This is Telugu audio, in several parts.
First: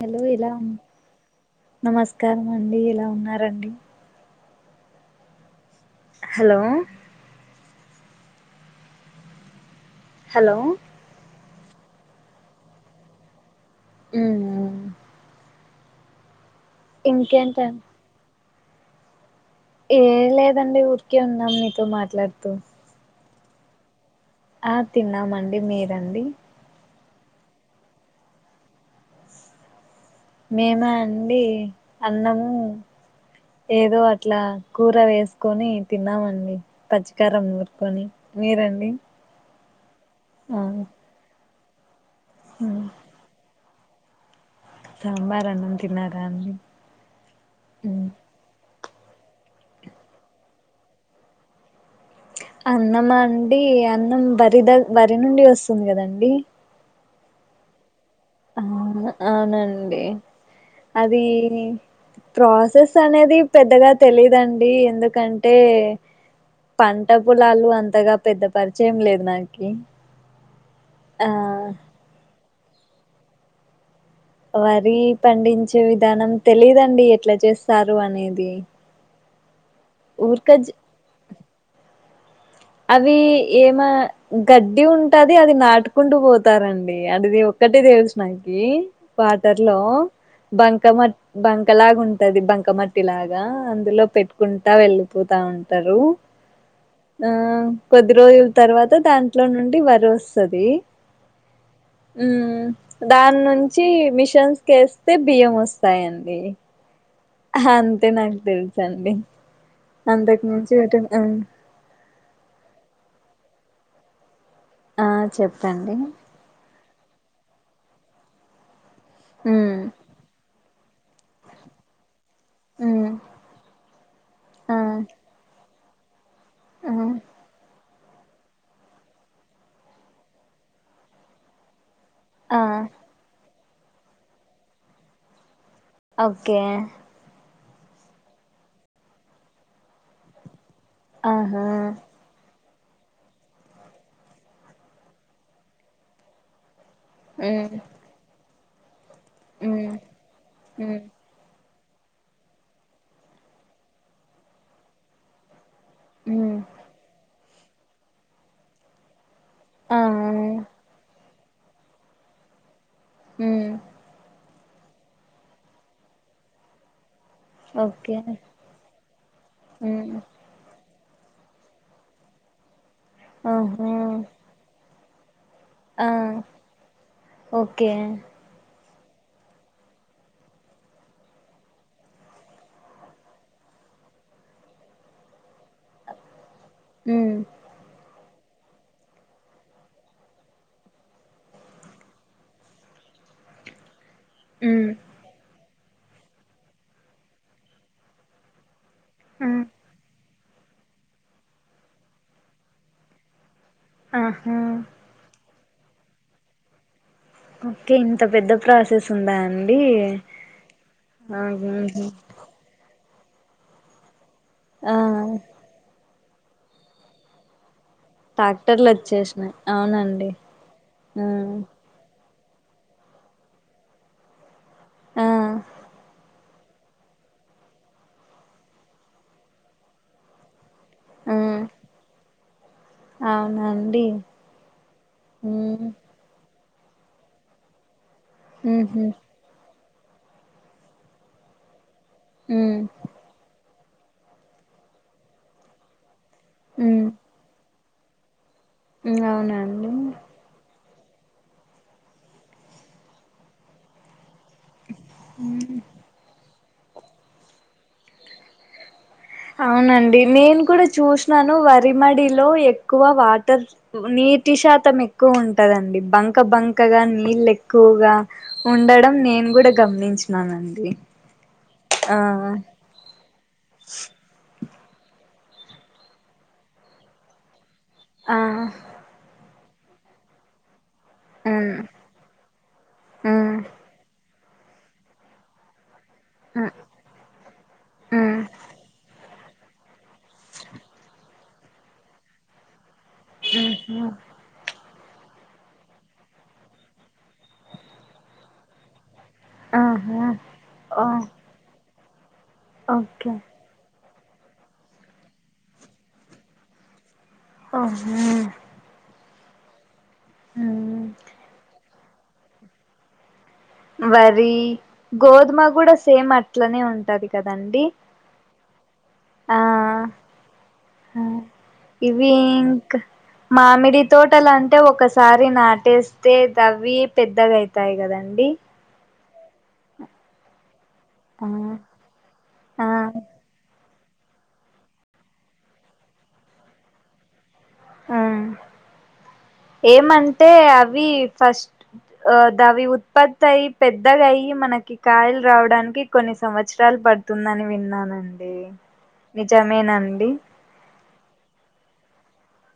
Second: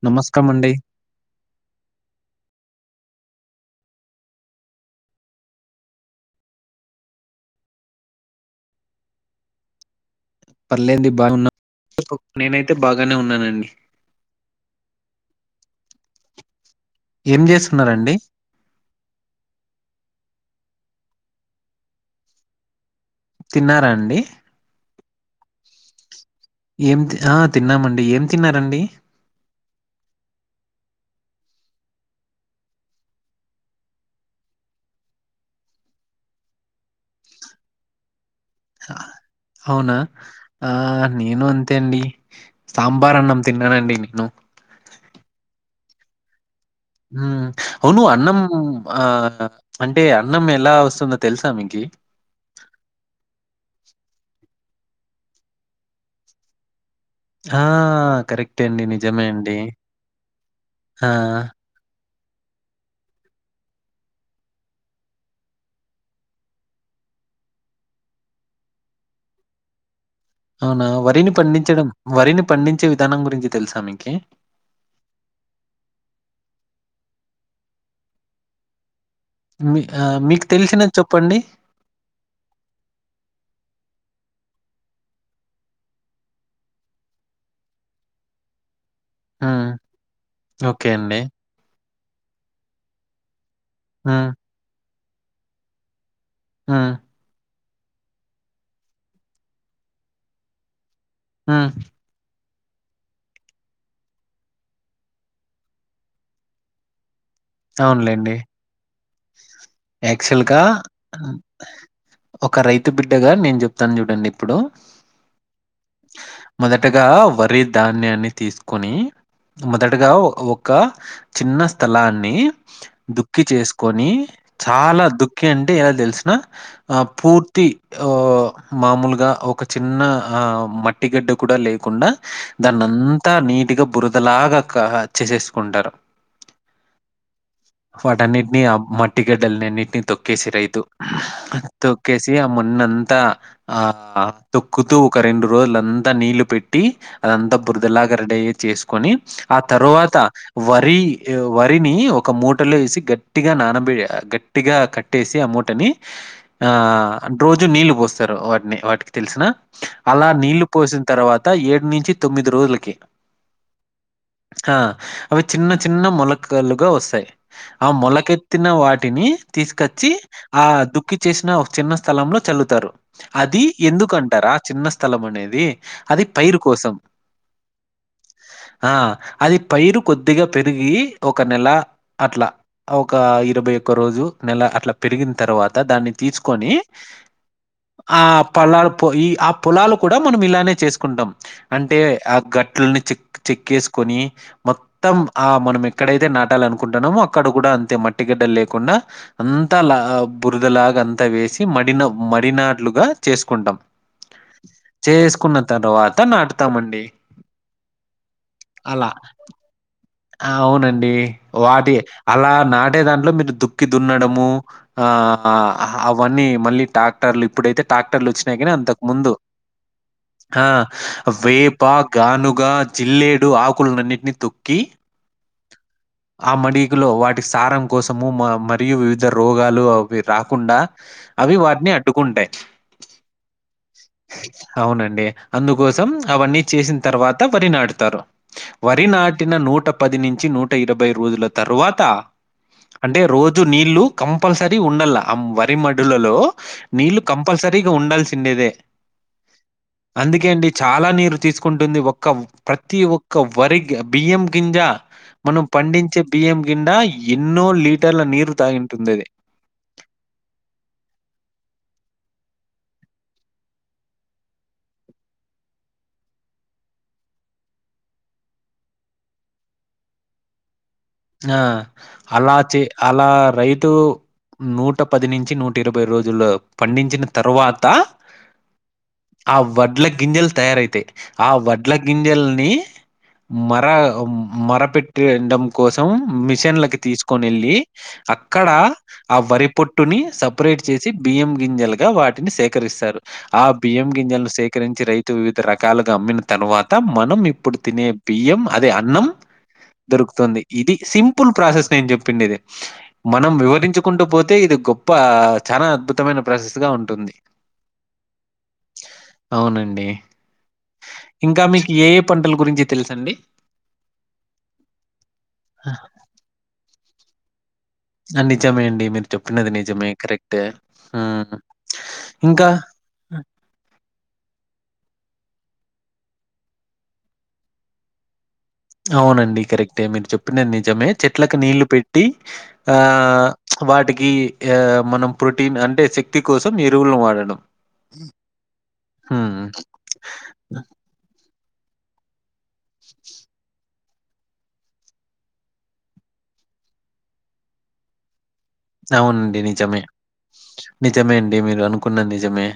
హలో నమస్కారం ఇలా అండి నమస్కారం అండి ఎలా ఉన్నారండి హాలో హలో పర్లేదండి బాగానేఉన్న నేనైతే బాగానే ఉన్నానండి ఉమ్ ఏం ఇంకేంట చేస్తున్నారండి ఏం లేదండి ఊరికే ఉన్నాం మీతో మాట్లాడతా తిన్నారా అండి ఆ తిన్నామండి మీరండి ఆ తిన్నామండి ఏం తిన్నారండి మేమా అండి అన్నము ఏదో అట్లా కూర వేసుకొని తిన్నామండి పచ్చికారం నూరుకొని మీరండి ఆ, అవునా ఆ నేను అంతే అండి సాంబార్ అన్నాం తిన్న తినండి నిన్ను సాంబార్ అన్నం తిన్నారా అండి హమ్ అవును అన్నం ఆ అన్నం అంటే అన్నం ఎలా వస్తుందో తెలుసా మీకి అన్నమా అండి అన్నం వరి ద వరి నుండి వస్తుంది కదండి ఆ ఆ కరెక్టే అండి అవును నిజమే అండి అవునండి ఆ అది ప్రాసెస్ అనేది పెద్దగా తెలీదండి ఎందుకంటే పంట పొలాలు అంతగా పెద్ద పరిచయం లేదు నాకి అవునా ఆ వరిని పండించడం వరిని పండించే విధానం గురించి తెలుసా మీకి వరి పండించే విధానం తెలిదండి ఎట్లా చేస్తారు అనేది మీ మీకు ఊర్క తెలిసినది చెప్పండి అవి ఏమ గడ్డి ఉంటాది అది నాటుకుంటూ పోతారండి అదిది ఒక్కటే తెలుసు నాకి వాటర్ మ్మ్. లో బంక ఓకే అండి మట్ బంక లాగా ఉంటాది బంక మట్టి లాగా అ ఇందులో హ్మ్. పెట్టుకుంటా వెళ్ళిపోతా ఉంటారు ఆ ఆ కొద్ది రోజుల తర్వాత దాంట్లో నుండి వరి వస్తది ఆమ్ ఉమ్ దాని నుంచి మిషన్స్ కి వేస్తే బియ్యం వస్తాయండి అంతే నాకు తెలుసండి అంతకు యాక్టువల్గా మించి ఎటు ఒక రైతు బిడ్డ గా నేను చెప్తాను చూడండి ఇప్పుడు ఆ చెప్పండి మొదటగా వరి ధాన్యాన్ని తీసుకొని ఉమ్ మొదటగా ఒ ఒక చిన్న స్థలాన్ని ఉమ్ దుక్కి చేసు కొని ఆ చాలా దుక్కి అంటే ఎలా తెలిసిన ఆ పూర్తి ఓ మామూలుగా ఒక చిన్న ఆ మట్టిగడ్డ కూడా లేకుండా ఆ దాన్ని అంతా నీట్గా బురదలాగా చేసేసుకుంటారు. ఓకే వాటన్నిటినీ ఆ మట్టిగడ్డలన్నిటినీ తొక్కేసిరైతు ఆహా అది తోకేసిన్నపుడు మొన్న అంతా ఆ తొక్కుతూ ఒక రెండు రోజులంతా నీళ్లు పెట్టి అదంతా మ్మ్ బురదలాగ రెడీ చేసుకొని ఆ మ్మ్ తరువాత వరి మ్మ్ వరిని ఒక మూటలో వేసి గట్టిగా నానబె గట్టిగా కట్టి కట్టేసి ఆ మూటని మ్మ్ ఆ రోజు నీళ్ళు పోస్తారు వాటిని వాటికి తెలిసిన ఆ అలా నీళ్లు పోసిన తర్వాత ఏడు నుంచి తొమ్మిది రోజులకి హు ఆ అవి చిన్న చిన్న మొలకలుగా వస్తాయి ఓకే కెత్తిన వాటిని తీసుకొచ్చి మ్మ్ ఆ దుక్కి చేసిన ఒక చిన్న స్థలంలో చల్లుతారు అది ఆహా ఎందుకంటారా చిన్న స్థలం అనేది ఆ అది పైరు కోసం ఓకే ఆ అది పైరు కొద్దిగా పెరిగి ఒక నెల అట్లా ఒక ఇరవై ఒక్క రోజు నెల అట్లా పెరిగిన తర్వాత దాన్ని తీసుకొని మ్మ్ ఆ పొలాలుకి పోయి ఆ పొలాలు కూడా మనం ఇలానే చేసుకుంటాం అంటే ఆ గట్లని చి చెక్ వేసుకొని మ్మ్ మొత్తం ఆ మనం ఎక్కడైతే నాటాలనుకుంటాన్నామో అక్కడ కూడా అంతే మట్టిగడ్డలు లేకుండా మ్మ్ అంతా లా బురదలాగా అంతా వేసి మడిన మడినాట్లుగా చేసుకుంటాం ఆహా చేసుకున్న తర్వాత నాటుతామండి ఓకే ఇంత పెద్ద ప్రాసెస్ అలా ఉందా అండి అవునండి ఆహా వాటి అలా నాటే దాంట్లో మీరు దుక్కి దున్నడము ఆ అవన్నీ మళ్ళీ టాక్టర్లు ఇప్పుడైతే ట్రాక్టర్లు వచ్చినాయి కానీ ట్రాక్టర్లు అంతకు ముందు వచ్చేసినాయి అవునండి వే మ్మ్ ప గానుగా జిల్లేడు ఆకులన్నిటిని తొక్కి ఆ ఆ మడిగులో వాటికి సారం కోసము మరియు వివిధ రోగాలు అవి రాకుండా అవి వాటిని అడ్డుకుంటాయి అవునా అండి అవునండి అందుకోసం అవన్నీ చేసిన తర్వాత వరి నాటుతారు మ్మ్ వరి హ్మ్ నాటిన నూట పది నుంచి నూట ఇరవై రోజుల తర్వాత హు అంటే రోజు నీళ్లు కంపల్సరీ ఉండలా ఆ వరి మడులలో ఉమ్ నీళ్లు కంపల్సరీగా ఉండాల్సిండేదే అవునా అండి అందుకే అండి చాలా నీరు తీసుకుంటుంది ఒక ప్రతి ఒక్క వరి బియ్యం గింజ మనం పండించ బియ్యం కిండా ఎన్నో లీటర్ల నీరు తాగింటుందది అవునండి నేను కూడా చూసినాను వరిమడిలో ఎక్కువ వాటర్ నీటి శాతం ఎక్కువ ఉంటదండి బంక బంకగా నీళ్ళ ఎక్కువగా ఉండడం నేను కూడా గమనించినానండి ఆ ఆ అలా చే అలా రైతు నూట పది నుంచి నూట ఇరవై రోజులు పండించిన తర్వాత ఆ ఆ వడ్ల గింజెల్ తయారైతయ్ ఆ ఉమ్ వడ్ల గింజల్ని ఉమ్ మర మర పెట్టి కోసం ఉ మిషన్లకి తీసుకొని వెళ్ళి ఉమ్ అక్కడ ఆ వరి పొట్టుని సపరేట్ చేసి బియ్యం గింజలుగా వాటిని సేకరిస్తారు ఆ ఉహు బియం గింజల్ను సే కరించి రైతు వివిధ రకాలుగా అమ్మిన తర్వాత మనం ఇప్పుడు తినే బియ్యం అదే అన్నం ఆహా దొరుకుతుంది ఇది ఓ సింపుల్ ప్రాసెస్ నేను చెప్పిండేది ఇది ఓకే మనం వివరించు కుంటూ పోతే ఇది గొప్ప చాలా అద్భుతమైన ప్రాసెస్ గా ఉంటుంది ఆహ అవునండి ఉమ్ ఇంకా మీకు ఏ ఏ పంటల గురించి తెలుసండి వరి గోధుమ కూడా సేమ్ అట్లనే ఉంటది కదండి నిజమే అండి మీరు ఆ చెప్పినది నిజమే కరెక్ట్ ఉ ఇవి ఇంకా ఇంక్ మామిడి తోటలంటే ఒకసారి నాటేస్తే తవ్వి పెద్దగాయితాయి కదండి అవునండి కరెక్టే మీరు చెప్పినది నిజమే ఆ చెట్లకు నీళ్లు పెట్టి ఆ వాటికి ఆ మనం ప్రొటీన్ అంటే శక్తి కోసం ఎరువులను వాడడం ఆ హ ఏమంటే అవి ఫస్ట్ ఆ దవి ఉత్పత్తి అయ్ పెద్దగా అయ్ మనకి ఈ కాయలు రావడానికి కొన్ని సంవత్సరాలు పడుతుందని విన్నానండి అవునండి నిజమే నిజమేనండి నిజమే అండి మీరు అనుకున్న నిజమే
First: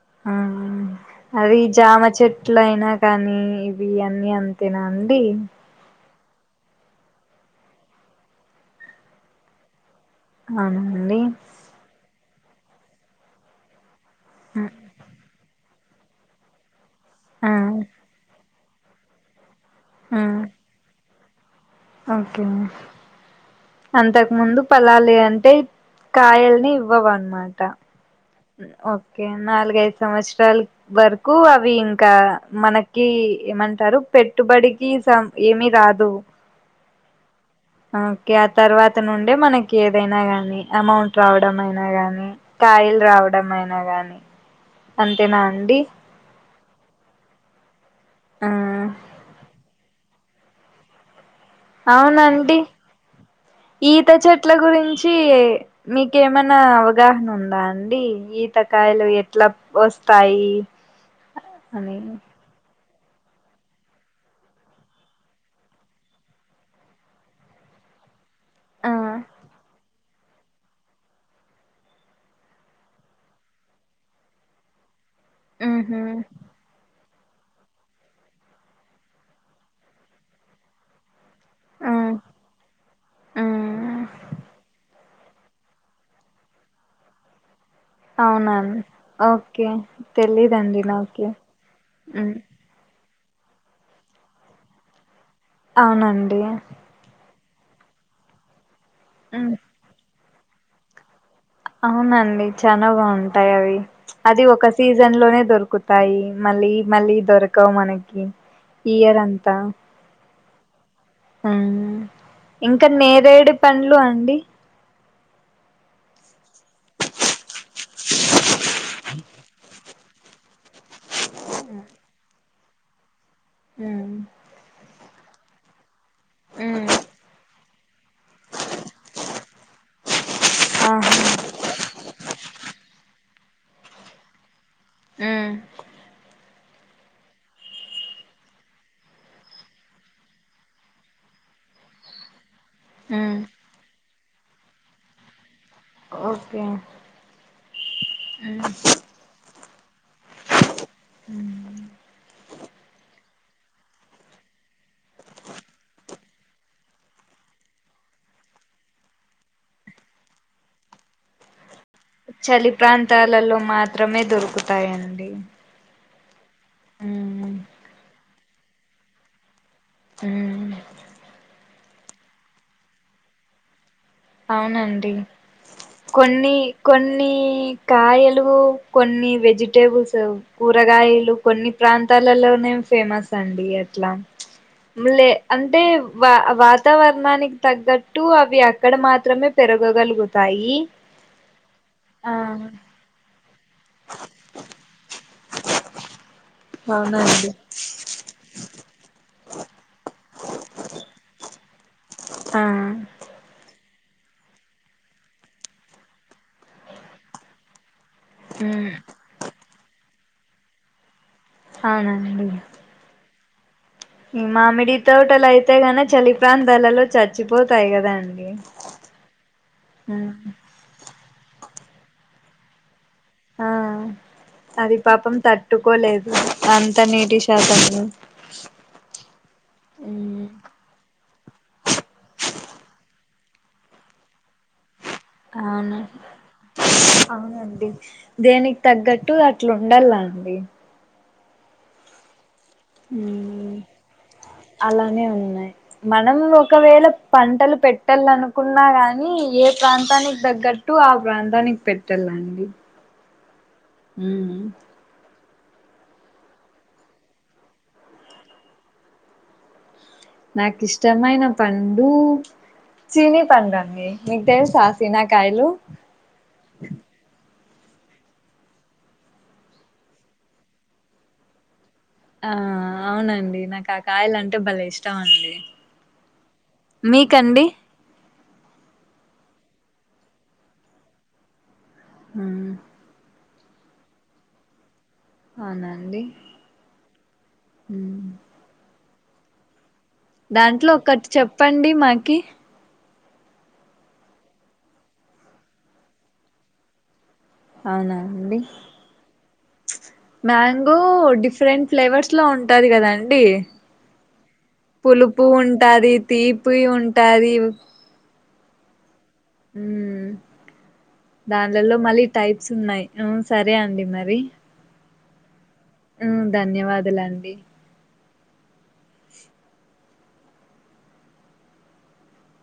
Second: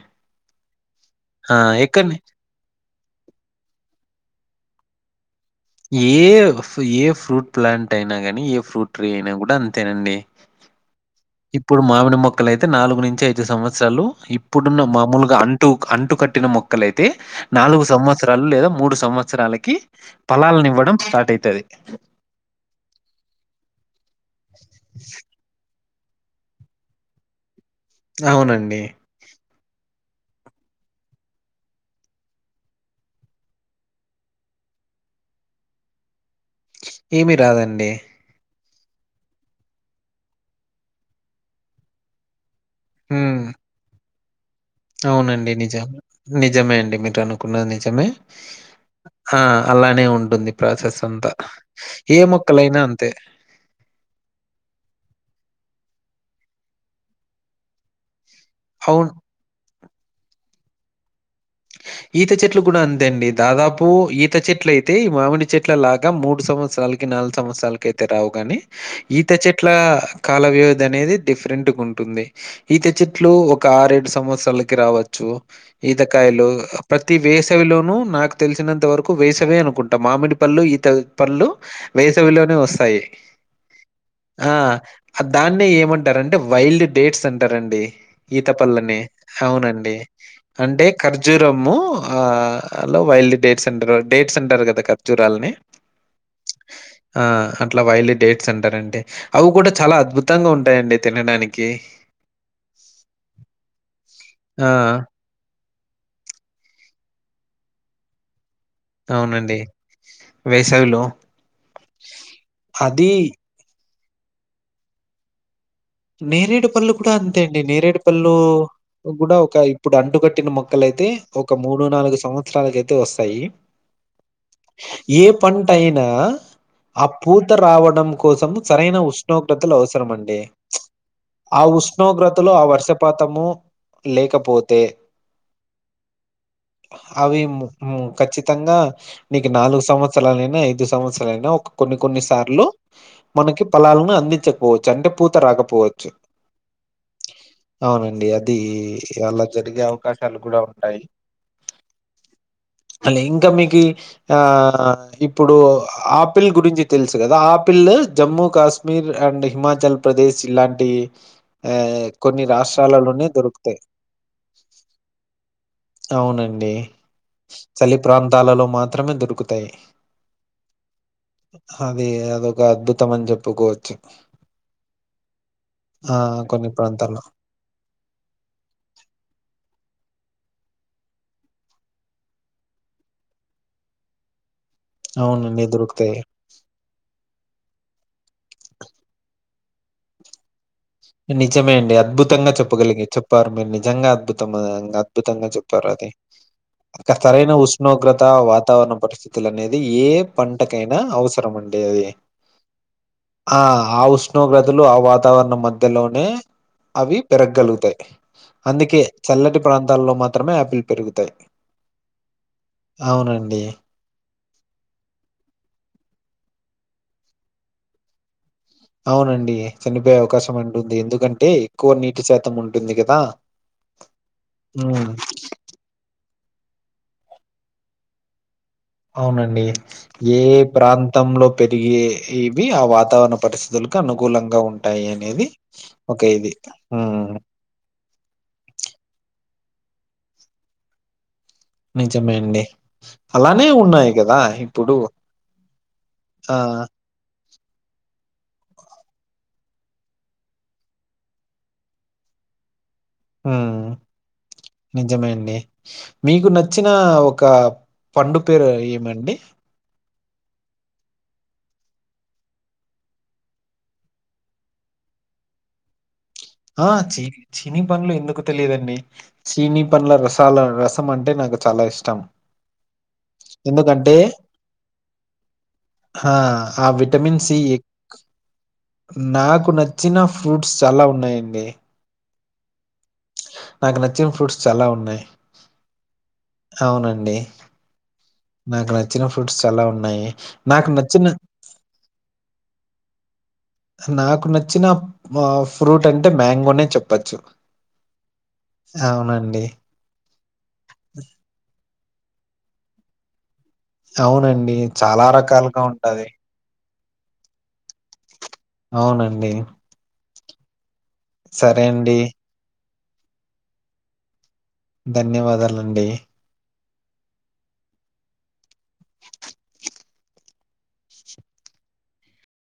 ఆ! అది జామ ఎక్కడని చెట్ ట్ల అయినా కానీ ఇవి అన్ని అంతేనా అండి ఏ ఏ ఫ్రూట్ ప్లాంట్ అయినా గానీ ఏ ఫ్రూట్ ట్రీ అయినా కూడా అంతేనండి అవునండి ఇప్పుడు మామిడి మొక్కలు అయితే నాలుగు నుంచి ఐదు సంవత్సరాలు ఇప్పుడున్న మామూలుగా అన్ టు అంటు కట్టిన మొక్కలైతే ఆ నాలుగు సంవత్సరాలు లేదా మూడు సంవత్సరాలకి ఆ పలాలను ఇవ్వడం స్టార్ట్ అయితది ఓకే అంతకు ముందు పలాలి అంటే కాయల్ని ఇవ్వవన్మాట అవునండి. ఓకే నాలుగైదు సంవత్సరాలు వరకు అవి ఇంకా మనకి ఏమంటారు పెట్టుబడికి సం ఏమి రాదు ఏమి రాదన్ ఓకే ఆ తర్వాత నుండే మనకి ఏదైనా గాని అమౌంట్ రావడం అయినా గానీ కాయలు హ్మ్. రావడం అయినా గానీ అవునండి నిజం నిజమే అండి మీరు అను కున్నది నిజమే ఆ ఆ అలానే ఉంటుంది ప్రాసెస్ అంతా ఏ అవునండి మొక్కలైనా అంతే. ఈత చెట్ల గురించి మీకేమైనా అవగాహన ఉందా అండి ఈ తకాయలు అవును. ఎట్లా వస్తాయి అని ఈత చెట్ కూడా అంతె అండి దాదాపు ఈత చెట్లయితే ఈ మామిడి చెట్ల లాగా మూడు సంవత్సరాలకి నాలుగు సంవత్సరాల అయితే రావు గాని ఆ ఈత చెట్ల కాల వ్యవధి అనేది డిఫరెంట్గా ఉంటుంది ఈత చెట్లు ఒక ఆరేడు సంవత్సరాలకి రావచ్చు ఉహు ఈతకాయలు ప్రతి వేసవిలోనూ నాకు తెలిసినంత వరకు వేసవే అనుకుంటాం మామిడి పళ్ళు ఈత పళ్ళు ఆ వేసవిలోనే వస్తాయి ఆ ఆ దాన్నే ఏమంటారంటే వైల్డ్ డేట్స్ అంటారండి ఈత అవునండి పల్లని ఓకే అవునండి తెలీదండి అంటే ఖర్జు నాకి ర్జూరమ్ము ఆ ఉమ్ లో wild date centre date centre కదా ఖర్జూరాలని అవునండి ఆ అట్లా వైల్ డేట్స్ అంటారంటే అవి ఉమ్ కూడా చాలా అద్భుతంగా ఉంటాయండి తినడాని అవునండి చాలా బాగుంటాయి అవి అది ఆ! ఒక సీజన్ లోనే దొరుకుత్ తయి మళ్ళీ మళ్ళీ దొరకవు మనకి ఇయర్ అవునండి వేసావిలో ఆ ఇంకా నేరేడు పండ్లు అండి నేరేడు పళ్ళు కూడా అంతే అండి నేరేడు పళ్ళు కూడా ఒక ఇ ఇప్పుడు అంటుకట్టిన మొక్కల అయితే ఒక మూడు నాలుగు సంవత్సరాలకు అయితే వస్తాయి మ్ ఏ పంట అయినా ఉమ్ ఆ పూత రావడం కోసం సరైన ఉష్ణోగ్రతలు అవసరం అండి ఆహా ఆ ఉష్ణోగ్రత్ తలో ఆ వర్షపాతము లేకపోతే ఆ అవి మ్ ఖచ్చితంగా నీకు నాలుగు సంవత్సరాలైనా ఐదు సంవత్సరాలైనా ఒక కొన్ని కొన్ని సార్లు ఉమ్ మనకి ఫలాలను అందించకపోవచ్చు అంటే పూత రాకపోవచ్చు ఓకే అవునండి అది ఉమ్ అలా జరిగే అవకాశాలు కూడా ఉంటాయి ఉ అలే ఇంకా మీకి ఆ ఇప్పుడు ఆపిల్ గురించి తెలుసు కదా apple Jammu Kashmir and Himachal Pradesh ఇలాంటి ఆ కొన్ని చలి రాష్ట్రాలలోనే ప్రాంతాలలో దొరుకుతాయి మాత్రమే దొరుకుతాయండి అవునండి ఉమ్ చలి ప్రాంతాలలో మాత్రమే దొరుకుతాయి మ్ అది అదొక అద్భుతం అని చెప్పుకోవచ్చు అవునండి ఆ కొన్ని ప్రాంతాల్లో కొన్ని కాయలు కొన్ని వెజిటేబుల్స్ కూరగాయలు కొన్ని ప్రాంతాలలోనే ఫేమస్ అండి అట్లా మ్లే అవునండి అంటే దొరుకుతాయి వా వాతావరణానికి తగ్గట్టు అవి ఆట్ క్కడ మాత్రమే పెరగగలుగుతాయి నిజమే అండి ఆ అద్భుతంగా చెప్పగలిగే చెప్ ప్పారు మీరు నిజంగా అద్భుత అద్భుతంగా చెప్పారు అది ఇంకా అవునండి సరైన ఉష్ ష్ణోగ్రత వాతావరణ పరిస్థితులు అనేది ఏ పంటకైనా అవసరం అండి అది ఆ ఆ ఆ ఉష్ణోగ్రతలు ఆ వాతావరణం మధ్ ధ్యలోనే అవి పెరగగలుగుతాయి ఉమ్ అందుకే చల్లటి ప్రాంతాల్లో మాత్రమే ఆపిల్ పెరుగుతాయి అవునండి అవునండి ఈ మామిడి తోటలు అయితే గనే చలి ప్రాంతాలలో చచ్చిపోతాయి కదాండి అవునండి చనిపోయే అవకాశం ఉంటుంది ఎందుకంటే ఎక్కువ నీటి శాతం ఉంటుంది కదా ఆ అది ఉమ్ పాపం తట్టుకోలేదు అంత నీటి శాతము అవునండి ఏ ప్రాంతంలో పెరిగేవి ఆ వాతావరణ పరిస్థితులకి అనుకూలంగా టాయి అనేది ఒక ఇది అండి దేనికి తగ్గట్టు అట్లా ఉండాలండి నిజమే అండి అలానే ఉమ్ ఉన్నాయి గదా! ఇప్పుడు అలానే ఉన్నాయి మనం ఆ! ఒకవేళ పంటలు పెట్టాలనుకున్నా కాని ఏ ప్రాంతానికి తగ్గట్టు ఆ ప్రాంతానికి పెట్ ట్టల్లాండి ఆ హ నిజమే అండి మీకు నచ్చిన ఒక పండు పేరు ఏమండి నాకు ఇష్టమైన పండు సీని పండడి మీకు తెలుస సీనకాయలు ఆ చి చిని పండ్లు ఎందుకు తెలియదండి చీనీ పండ్ల రసాల రసం అంటే నాకు చాలా ఇష్టం ఆ అవునండి నాకు ఆ ఎందుకంటే కాయలు అంటే బలే ఇష్టం అండి ఆ ఆ విటమిన్ సి మీకండి ఎక్- నాకు నచ్చిన ఫ్రూట్స్ చాలా ఉన్నాయండి అ నాకు నచ్చిన ఫ్రూట్స్ చాలా ఉన్నాయి అవునా అండి అవునండి హ నాకు నచ్చిన ఫ్రూట్స్ చాలా ఉన్నాయి నాకు దాంట్లో నచ్చిన ఒకటి చెప్పండి మాకి నాకు నచ్చిన ఆ ఫ్రూట్ అంటే మ్యాంగోనే చెప్పచ్చు అవునా అండి మ్యాంగో డిఫరెంట్ ఫ్లేవర్స్ లో ఉంటది కదా అండి అవునండి. చాలా పులుపు రకాలుగా ఉంటాది తీపి ఉంటది అవునండి ఉమ్ సరే దాంట్లల్లో అండి. మళ్ళీ టైప్స్ ఉన్నాయి సరే అండి మరి ధన్యవాదాలండి ఉమ్ ధన్యవాదలండి